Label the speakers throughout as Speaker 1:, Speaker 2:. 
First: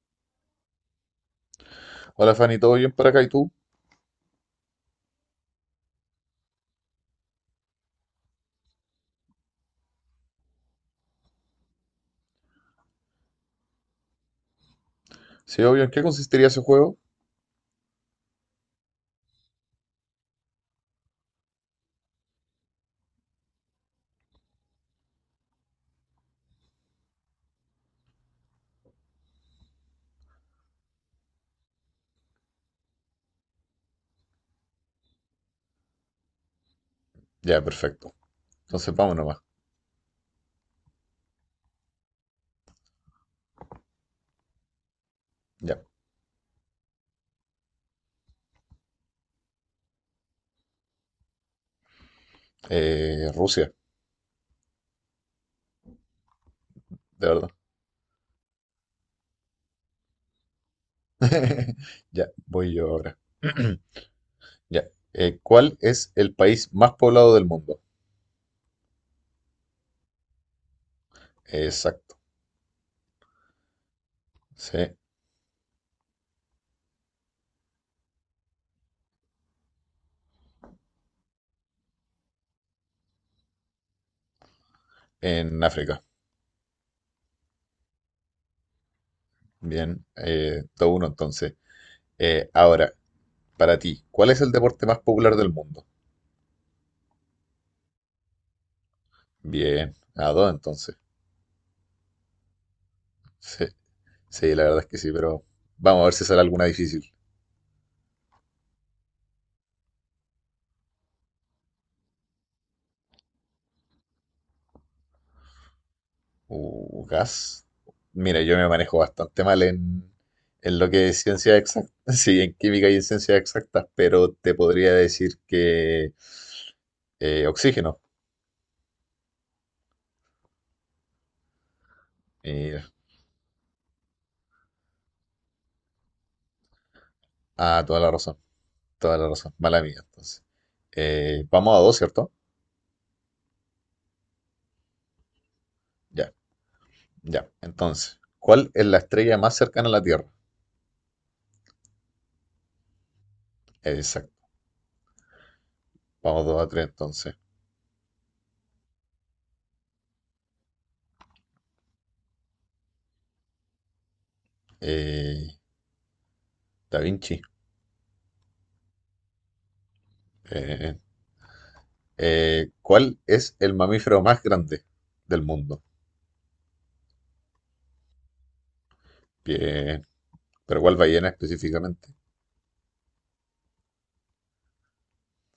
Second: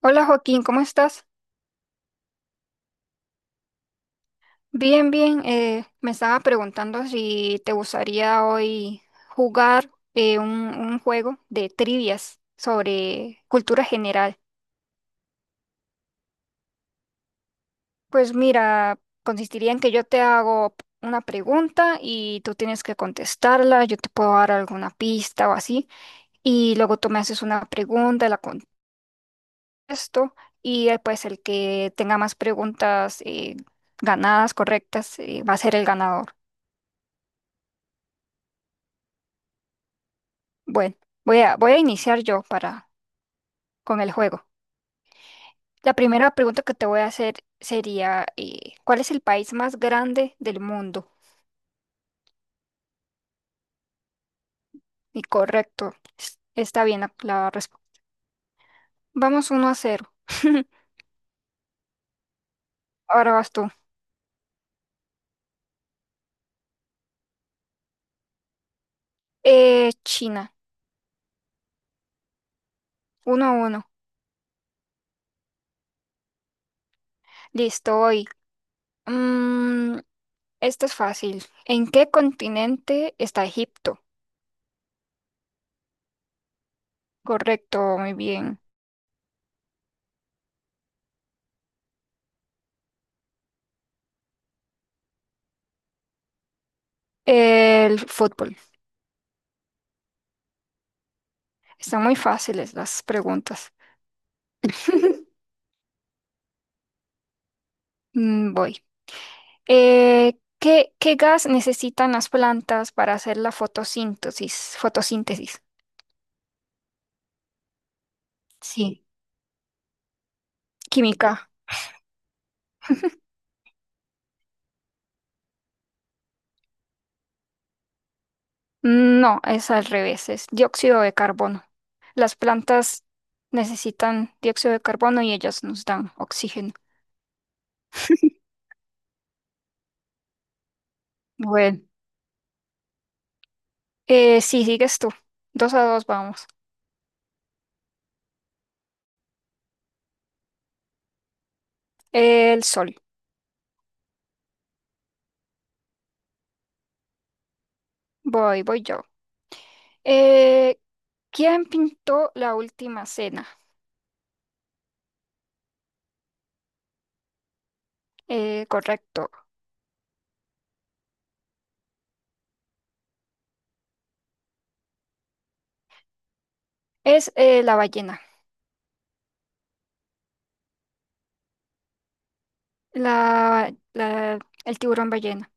Speaker 1: Hola Joaquín, ¿cómo estás?
Speaker 2: Hola Fanny, ¿todo bien para acá y tú?
Speaker 1: Bien, bien. Me estaba preguntando si te gustaría hoy jugar un juego de trivias sobre cultura general.
Speaker 2: Sí, obvio, ¿en qué consistiría ese juego?
Speaker 1: Pues mira, consistiría en que yo te hago una pregunta y tú tienes que contestarla, yo te puedo dar alguna pista o así, y luego tú me haces una pregunta, la contesto, y pues el que tenga más preguntas ganadas, correctas, va a ser el ganador.
Speaker 2: Ya, perfecto. Entonces vamos nomás.
Speaker 1: Bueno, voy a iniciar yo para, con el juego.
Speaker 2: Ya.
Speaker 1: La primera pregunta que te voy a hacer sería, ¿cuál es el país más grande del mundo?
Speaker 2: Rusia,
Speaker 1: Y correcto, está bien la,
Speaker 2: de verdad.
Speaker 1: la respuesta. Vamos uno a cero.
Speaker 2: Ya, voy yo ahora.
Speaker 1: Ahora vas tú.
Speaker 2: Ya. ¿Cuál es el país más poblado del mundo?
Speaker 1: China.
Speaker 2: Exacto.
Speaker 1: Uno a uno.
Speaker 2: Sí,
Speaker 1: Listo, hoy. Mm, esto es fácil. ¿En qué continente está Egipto?
Speaker 2: en África.
Speaker 1: Correcto, muy bien.
Speaker 2: Bien, todo uno entonces. Ahora, para ti, ¿cuál es el deporte más popular del mundo?
Speaker 1: El fútbol.
Speaker 2: Bien, a dos entonces.
Speaker 1: Están muy fáciles las
Speaker 2: Sí,
Speaker 1: preguntas.
Speaker 2: sí, la verdad es que sí, pero vamos a ver si sale alguna difícil.
Speaker 1: Mm, voy. ¿ qué gas necesitan las plantas para hacer la fotosíntesis? Fotosíntesis.
Speaker 2: Gas. Mira, yo me manejo
Speaker 1: Sí.
Speaker 2: bastante mal en lo que es
Speaker 1: Química.
Speaker 2: ciencia exacta, sí, en química y en ciencias exactas, pero te podría decir que oxígeno.
Speaker 1: No, es al revés, es dióxido de carbono. Las
Speaker 2: Mira,
Speaker 1: plantas necesitan dióxido de carbono y ellas nos dan oxígeno.
Speaker 2: ah, toda la razón, mala mía. Entonces, vamos a
Speaker 1: Bueno,
Speaker 2: dos, ¿cierto?
Speaker 1: Sí, sigues tú. Dos a dos,
Speaker 2: Ya,
Speaker 1: vamos.
Speaker 2: ya. Entonces, ¿cuál es la estrella más cercana a la Tierra?
Speaker 1: El sol.
Speaker 2: Exacto, vamos dos a tres entonces.
Speaker 1: Voy yo. Eh, ¿Quién pintó la última cena?
Speaker 2: Eh, Da Vinci.
Speaker 1: Correcto.
Speaker 2: Eh, ¿Cuál es el mamífero más grande del mundo?
Speaker 1: Es la ballena.
Speaker 2: Bien. Pero ¿cuál ballena específicamente?
Speaker 1: La, la, el tiburón ballena.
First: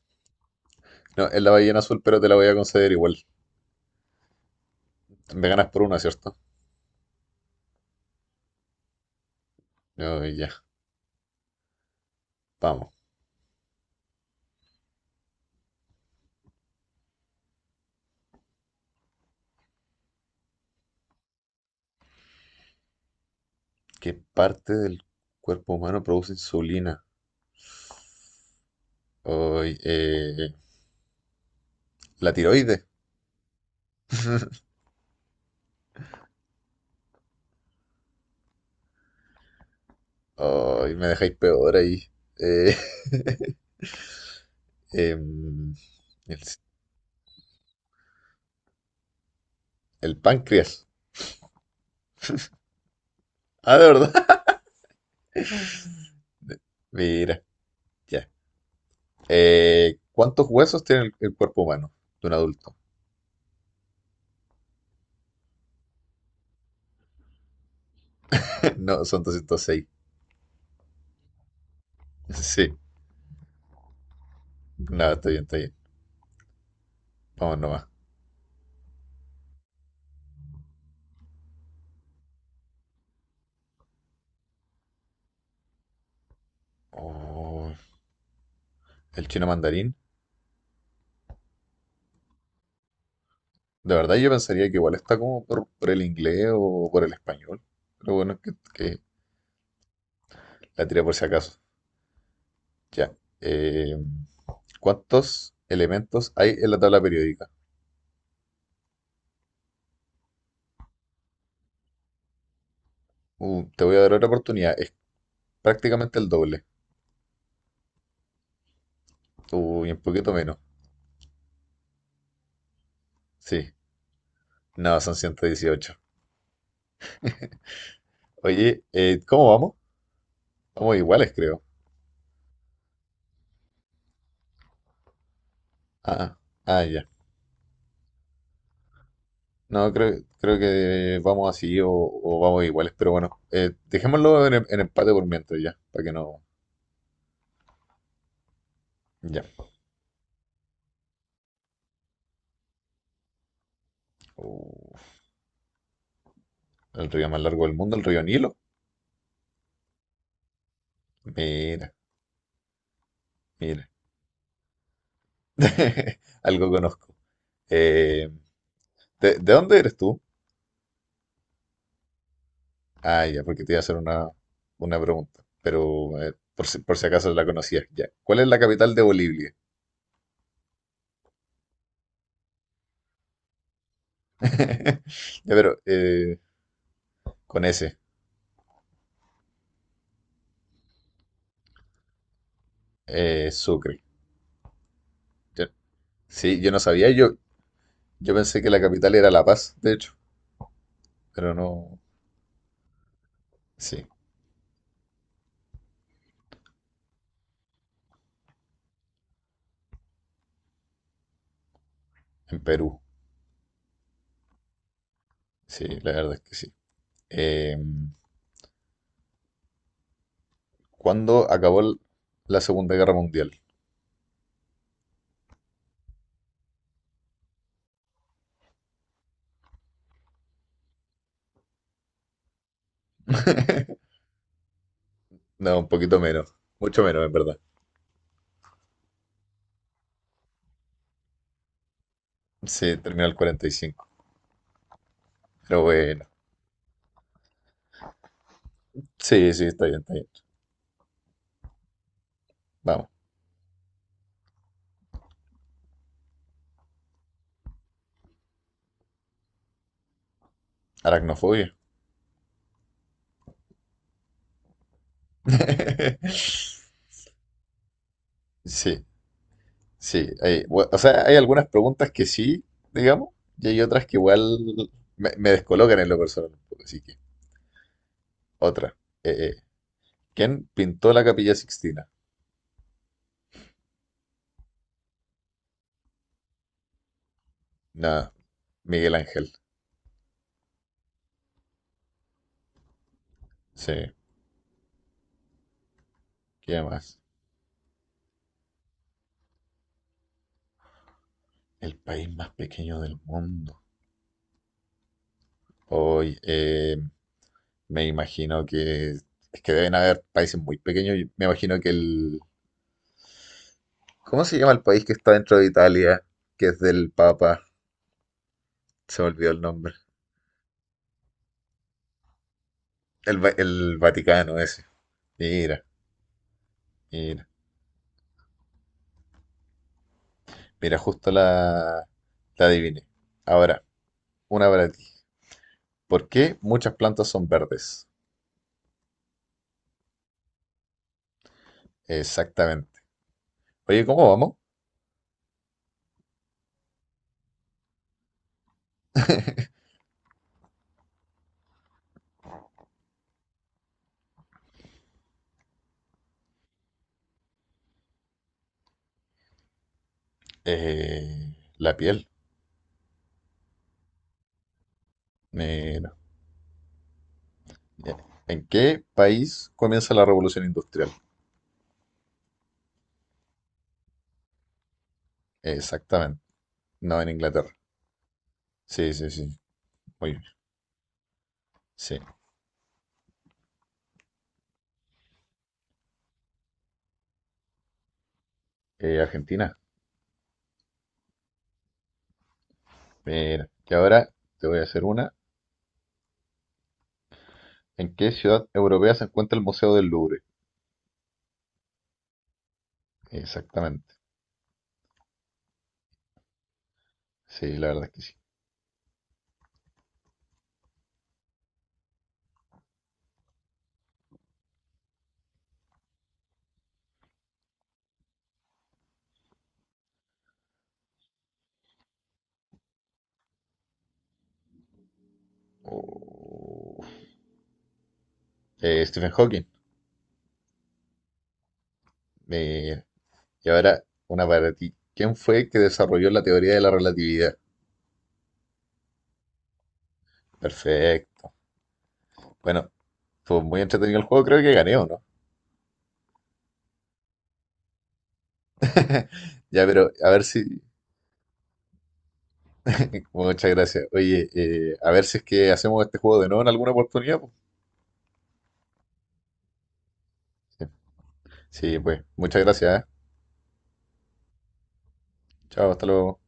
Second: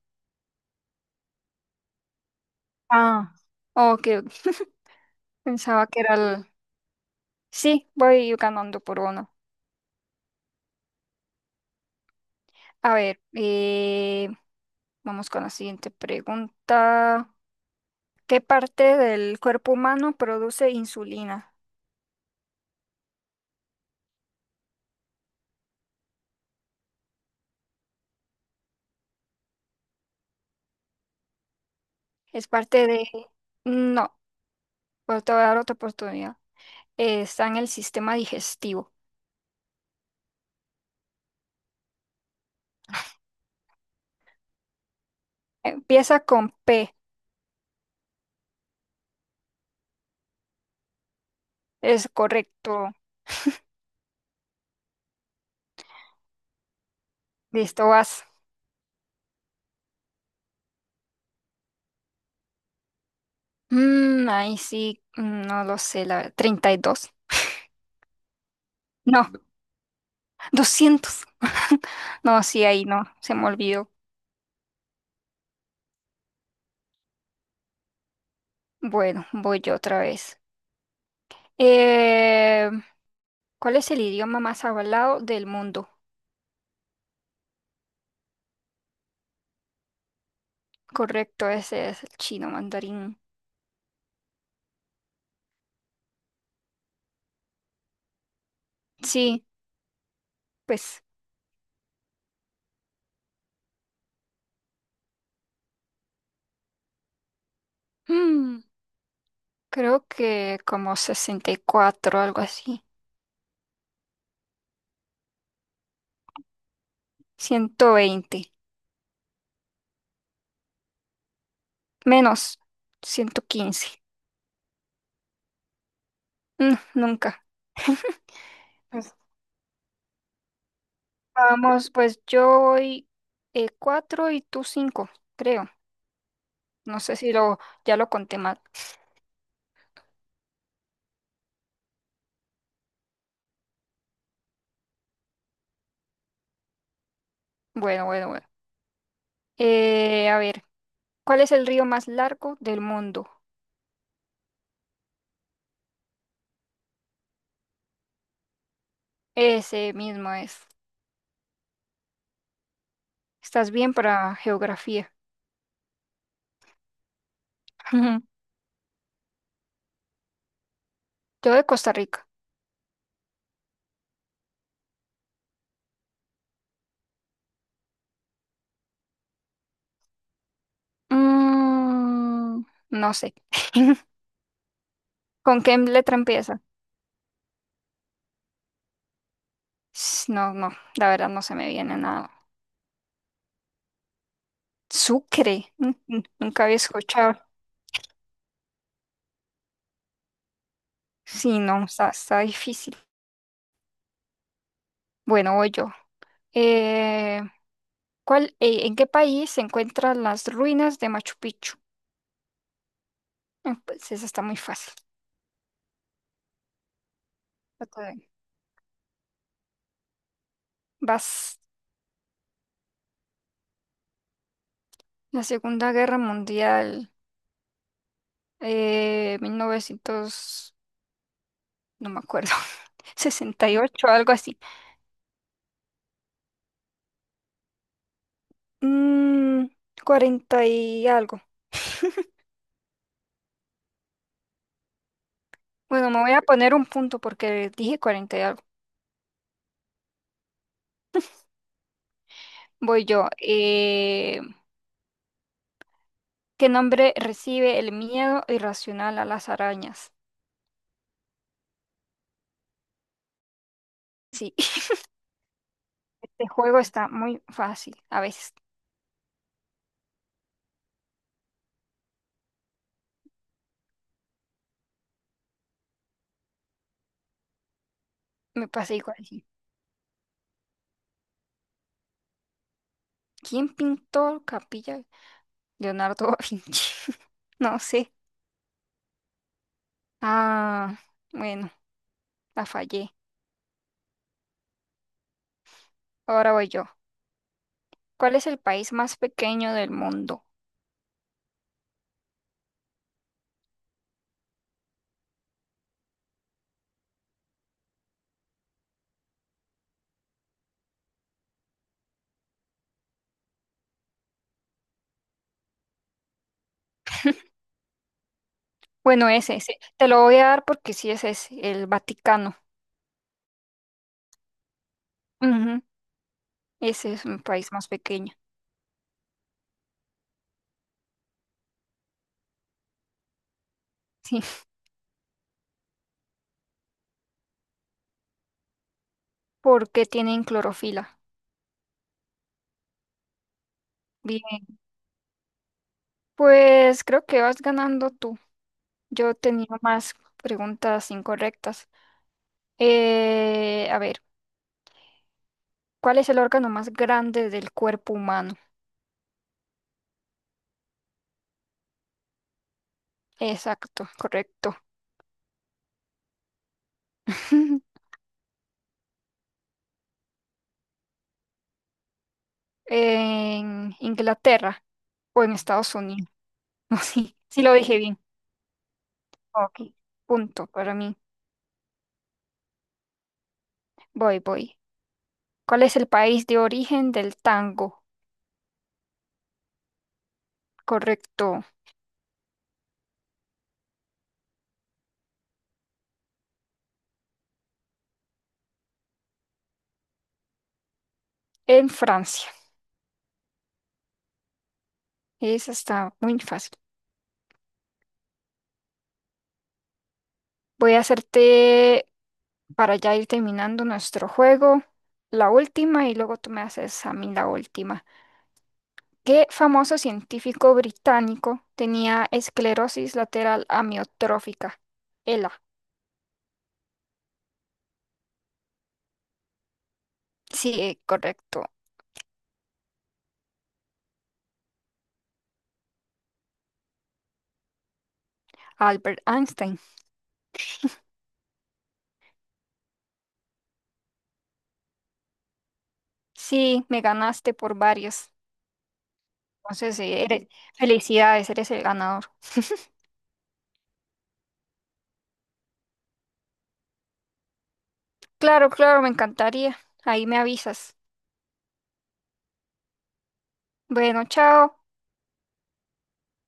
Speaker 2: No, es la ballena azul, pero te la voy a conceder igual.
Speaker 1: Ah, oh.
Speaker 2: Me ganas por
Speaker 1: Pensaba
Speaker 2: una,
Speaker 1: que era
Speaker 2: ¿cierto?
Speaker 1: el... Sí, voy ganando por uno.
Speaker 2: No, ya, vamos.
Speaker 1: A ver, vamos con la siguiente pregunta. ¿Qué parte del cuerpo humano produce insulina?
Speaker 2: ¿Qué parte del cuerpo humano produce insulina? Ay, la
Speaker 1: Es
Speaker 2: tiroides.
Speaker 1: parte de... No, pero te voy a dar otra oportunidad. Está en el sistema digestivo.
Speaker 2: Ay, me dejáis peor ahí. Eh, em,
Speaker 1: Empieza
Speaker 2: el,
Speaker 1: con P.
Speaker 2: el páncreas.
Speaker 1: Es correcto.
Speaker 2: Ah, de verdad. Mira,
Speaker 1: Listo, vas.
Speaker 2: ya. ¿Cuántos huesos tiene el cuerpo humano de un adulto?
Speaker 1: Mm, ahí sí, mm, no lo sé, la verdad. 32.
Speaker 2: No, son
Speaker 1: No,
Speaker 2: 206.
Speaker 1: 200. No, sí,
Speaker 2: Sí.
Speaker 1: ahí no, se me olvidó.
Speaker 2: No, está bien, está bien. Vamos nomás.
Speaker 1: Bueno, voy yo otra vez. Eh, ¿Cuál es el idioma más hablado del mundo?
Speaker 2: Oh, el chino mandarín.
Speaker 1: Correcto, ese es el chino mandarín.
Speaker 2: De verdad yo pensaría que igual está como por el inglés o por el español. Pero bueno, que
Speaker 1: Sí,
Speaker 2: la
Speaker 1: pues
Speaker 2: tiré por si acaso. Ya. Eh, ¿Cuántos elementos hay en la tabla periódica?
Speaker 1: mm, creo que como 64, algo así.
Speaker 2: Te voy a dar otra oportunidad. Es prácticamente el doble.
Speaker 1: 120
Speaker 2: Uy, un poquito menos.
Speaker 1: menos
Speaker 2: Sí.
Speaker 1: 115.
Speaker 2: No, son 118.
Speaker 1: Mm, nunca.
Speaker 2: Oye,
Speaker 1: Pues,
Speaker 2: ¿cómo vamos? Vamos iguales, creo.
Speaker 1: vamos, pues yo voy 4 y tú 5, creo.
Speaker 2: Ah,
Speaker 1: No
Speaker 2: ya.
Speaker 1: sé si ya lo conté mal.
Speaker 2: No, creo que vamos así o vamos iguales, pero bueno, dejémoslo en empate por mientras ya, para que no...
Speaker 1: Bueno, bueno, bueno.
Speaker 2: Ya.
Speaker 1: A ver, ¿cuál es el río más largo del mundo?
Speaker 2: Uh, el río más largo del mundo, el río Nilo.
Speaker 1: Ese mismo es.
Speaker 2: Mira,
Speaker 1: Estás
Speaker 2: mira.
Speaker 1: bien para geografía.
Speaker 2: Algo conozco. Eh, ¿de dónde eres tú?
Speaker 1: Yo de Costa Rica.
Speaker 2: Ah, ya, porque te iba a hacer una pregunta. Pero por si acaso la conocías, ya. ¿Cuál es la capital de Bolivia?
Speaker 1: Mm, no sé.
Speaker 2: Ya,
Speaker 1: ¿Con
Speaker 2: pero
Speaker 1: qué letra empieza?
Speaker 2: con ese,
Speaker 1: No, no, la verdad no se me viene nada.
Speaker 2: Sucre. Yo-
Speaker 1: Sucre. Mm, mm,
Speaker 2: sí,
Speaker 1: nunca
Speaker 2: yo
Speaker 1: había
Speaker 2: no sabía, yo,
Speaker 1: escuchado.
Speaker 2: yo pensé que la capital era La Paz, de hecho, pero
Speaker 1: Sí, no,
Speaker 2: no.
Speaker 1: está, está difícil.
Speaker 2: Sí,
Speaker 1: Bueno, voy yo. Eh, ¿En qué país se encuentran las ruinas de Machu Picchu?
Speaker 2: en Perú.
Speaker 1: Ah, pues esa está muy fácil.
Speaker 2: Sí, la verdad es que sí. Eh,
Speaker 1: Trata de-
Speaker 2: ¿Cuándo
Speaker 1: Vas,
Speaker 2: acabó la Segunda Guerra Mundial?
Speaker 1: la Segunda Guerra Mundial, 1900, no me acuerdo, sesenta y ocho, algo así.
Speaker 2: No, un poquito menos. Mucho menos, en verdad.
Speaker 1: Mm, 40 y algo.
Speaker 2: Sí, terminó el 45. Pero
Speaker 1: Bueno, me
Speaker 2: bueno.
Speaker 1: voy a poner un punto porque dije 40 y algo.
Speaker 2: Sí, sí, está bien, está bien.
Speaker 1: Voy
Speaker 2: Vamos.
Speaker 1: yo. ¿Qué nombre recibe el miedo irracional a las arañas?
Speaker 2: Aracnofobia.
Speaker 1: Sí. Este juego está muy fácil. A veces
Speaker 2: Sí, sí. O sea, hay algunas preguntas que sí, digamos, y hay otras que igual me descolocan en lo personal un poco. Así que,
Speaker 1: me pasa
Speaker 2: otra.
Speaker 1: igual,
Speaker 2: Eh,
Speaker 1: sí.
Speaker 2: eh, ¿Quién pintó la Capilla Sixtina?
Speaker 1: ¿Quién pintó Capilla? Leonardo da Vinci. No sé.
Speaker 2: Nada, Miguel Ángel.
Speaker 1: Ah, bueno, la fallé.
Speaker 2: Sí,
Speaker 1: Ahora voy
Speaker 2: ¿qué
Speaker 1: yo.
Speaker 2: más?
Speaker 1: ¿Cuál es el país más pequeño del mundo?
Speaker 2: El país más pequeño del mundo. Hoy, me imagino que es que deben haber países muy pequeños. Y me imagino que el... ¿Cómo se llama el país que está dentro de Italia? Que es del Papa. Se me
Speaker 1: Bueno,
Speaker 2: olvidó
Speaker 1: es
Speaker 2: el
Speaker 1: ese.
Speaker 2: nombre.
Speaker 1: Te lo voy a dar porque sí ese es ese, el Vaticano.
Speaker 2: El Vaticano ese.
Speaker 1: Ujú,
Speaker 2: Mira,
Speaker 1: ese es un
Speaker 2: mira.
Speaker 1: país más pequeño.
Speaker 2: Mira, justo la adiviné. Ahora,
Speaker 1: Sí.
Speaker 2: una para ti. ¿Por qué muchas plantas son verdes?
Speaker 1: ¿Por qué tienen clorofila?
Speaker 2: Exactamente. Oye, ¿cómo vamos?
Speaker 1: Bien. Pues creo que vas ganando tú. Yo tenía más preguntas incorrectas. A ver. ¿Cuál es el órgano más grande del cuerpo humano?
Speaker 2: Eh, la piel.
Speaker 1: Exacto, correcto.
Speaker 2: Mira. Ya. ¿En qué país comienza la revolución industrial?
Speaker 1: En Inglaterra o en Estados Unidos.
Speaker 2: Exactamente.
Speaker 1: No,
Speaker 2: No, en
Speaker 1: sí, sí lo
Speaker 2: Inglaterra.
Speaker 1: dije bien.
Speaker 2: Sí, sí, sí.
Speaker 1: Ok,
Speaker 2: Muy bien.
Speaker 1: punto para mí.
Speaker 2: Sí.
Speaker 1: Voy, voy. ¿Cuál es el país de origen del tango?
Speaker 2: Argentina.
Speaker 1: Correcto,
Speaker 2: Mira, y ahora te voy a hacer una. ¿En qué ciudad europea se encuentra el Museo del Louvre?
Speaker 1: en Francia.
Speaker 2: Exactamente.
Speaker 1: Esa está muy fácil.
Speaker 2: Sí, la verdad es que sí.
Speaker 1: Voy a hacerte, para ya ir terminando nuestro juego, la última y luego tú me haces a mí la última. ¿Qué famoso científico británico tenía esclerosis lateral amiotrófica? ELA.
Speaker 2: Oh. Stephen Hawking.
Speaker 1: Sí, correcto.
Speaker 2: Mira. Y ahora una para ti. ¿Quién fue el que desarrolló la teoría de la relatividad?
Speaker 1: Albert Einstein.
Speaker 2: Perfecto. Bueno, fue muy entretenido el juego. Creo que gané, ¿o no?
Speaker 1: Sí, me ganaste por varios.
Speaker 2: Ya,
Speaker 1: Entonces,
Speaker 2: pero a ver
Speaker 1: eres-
Speaker 2: si...
Speaker 1: felicidades, eres el ganador.
Speaker 2: Muchas gracias. Oye, a ver si es que hacemos este juego de nuevo en alguna oportunidad, pues.
Speaker 1: Claro, claro, me encantaría. Ahí me
Speaker 2: Sí,
Speaker 1: avisas.
Speaker 2: sí, pues. Muchas gracias, ¿eh?
Speaker 1: Bueno, chao.
Speaker 2: Chao, hasta luego.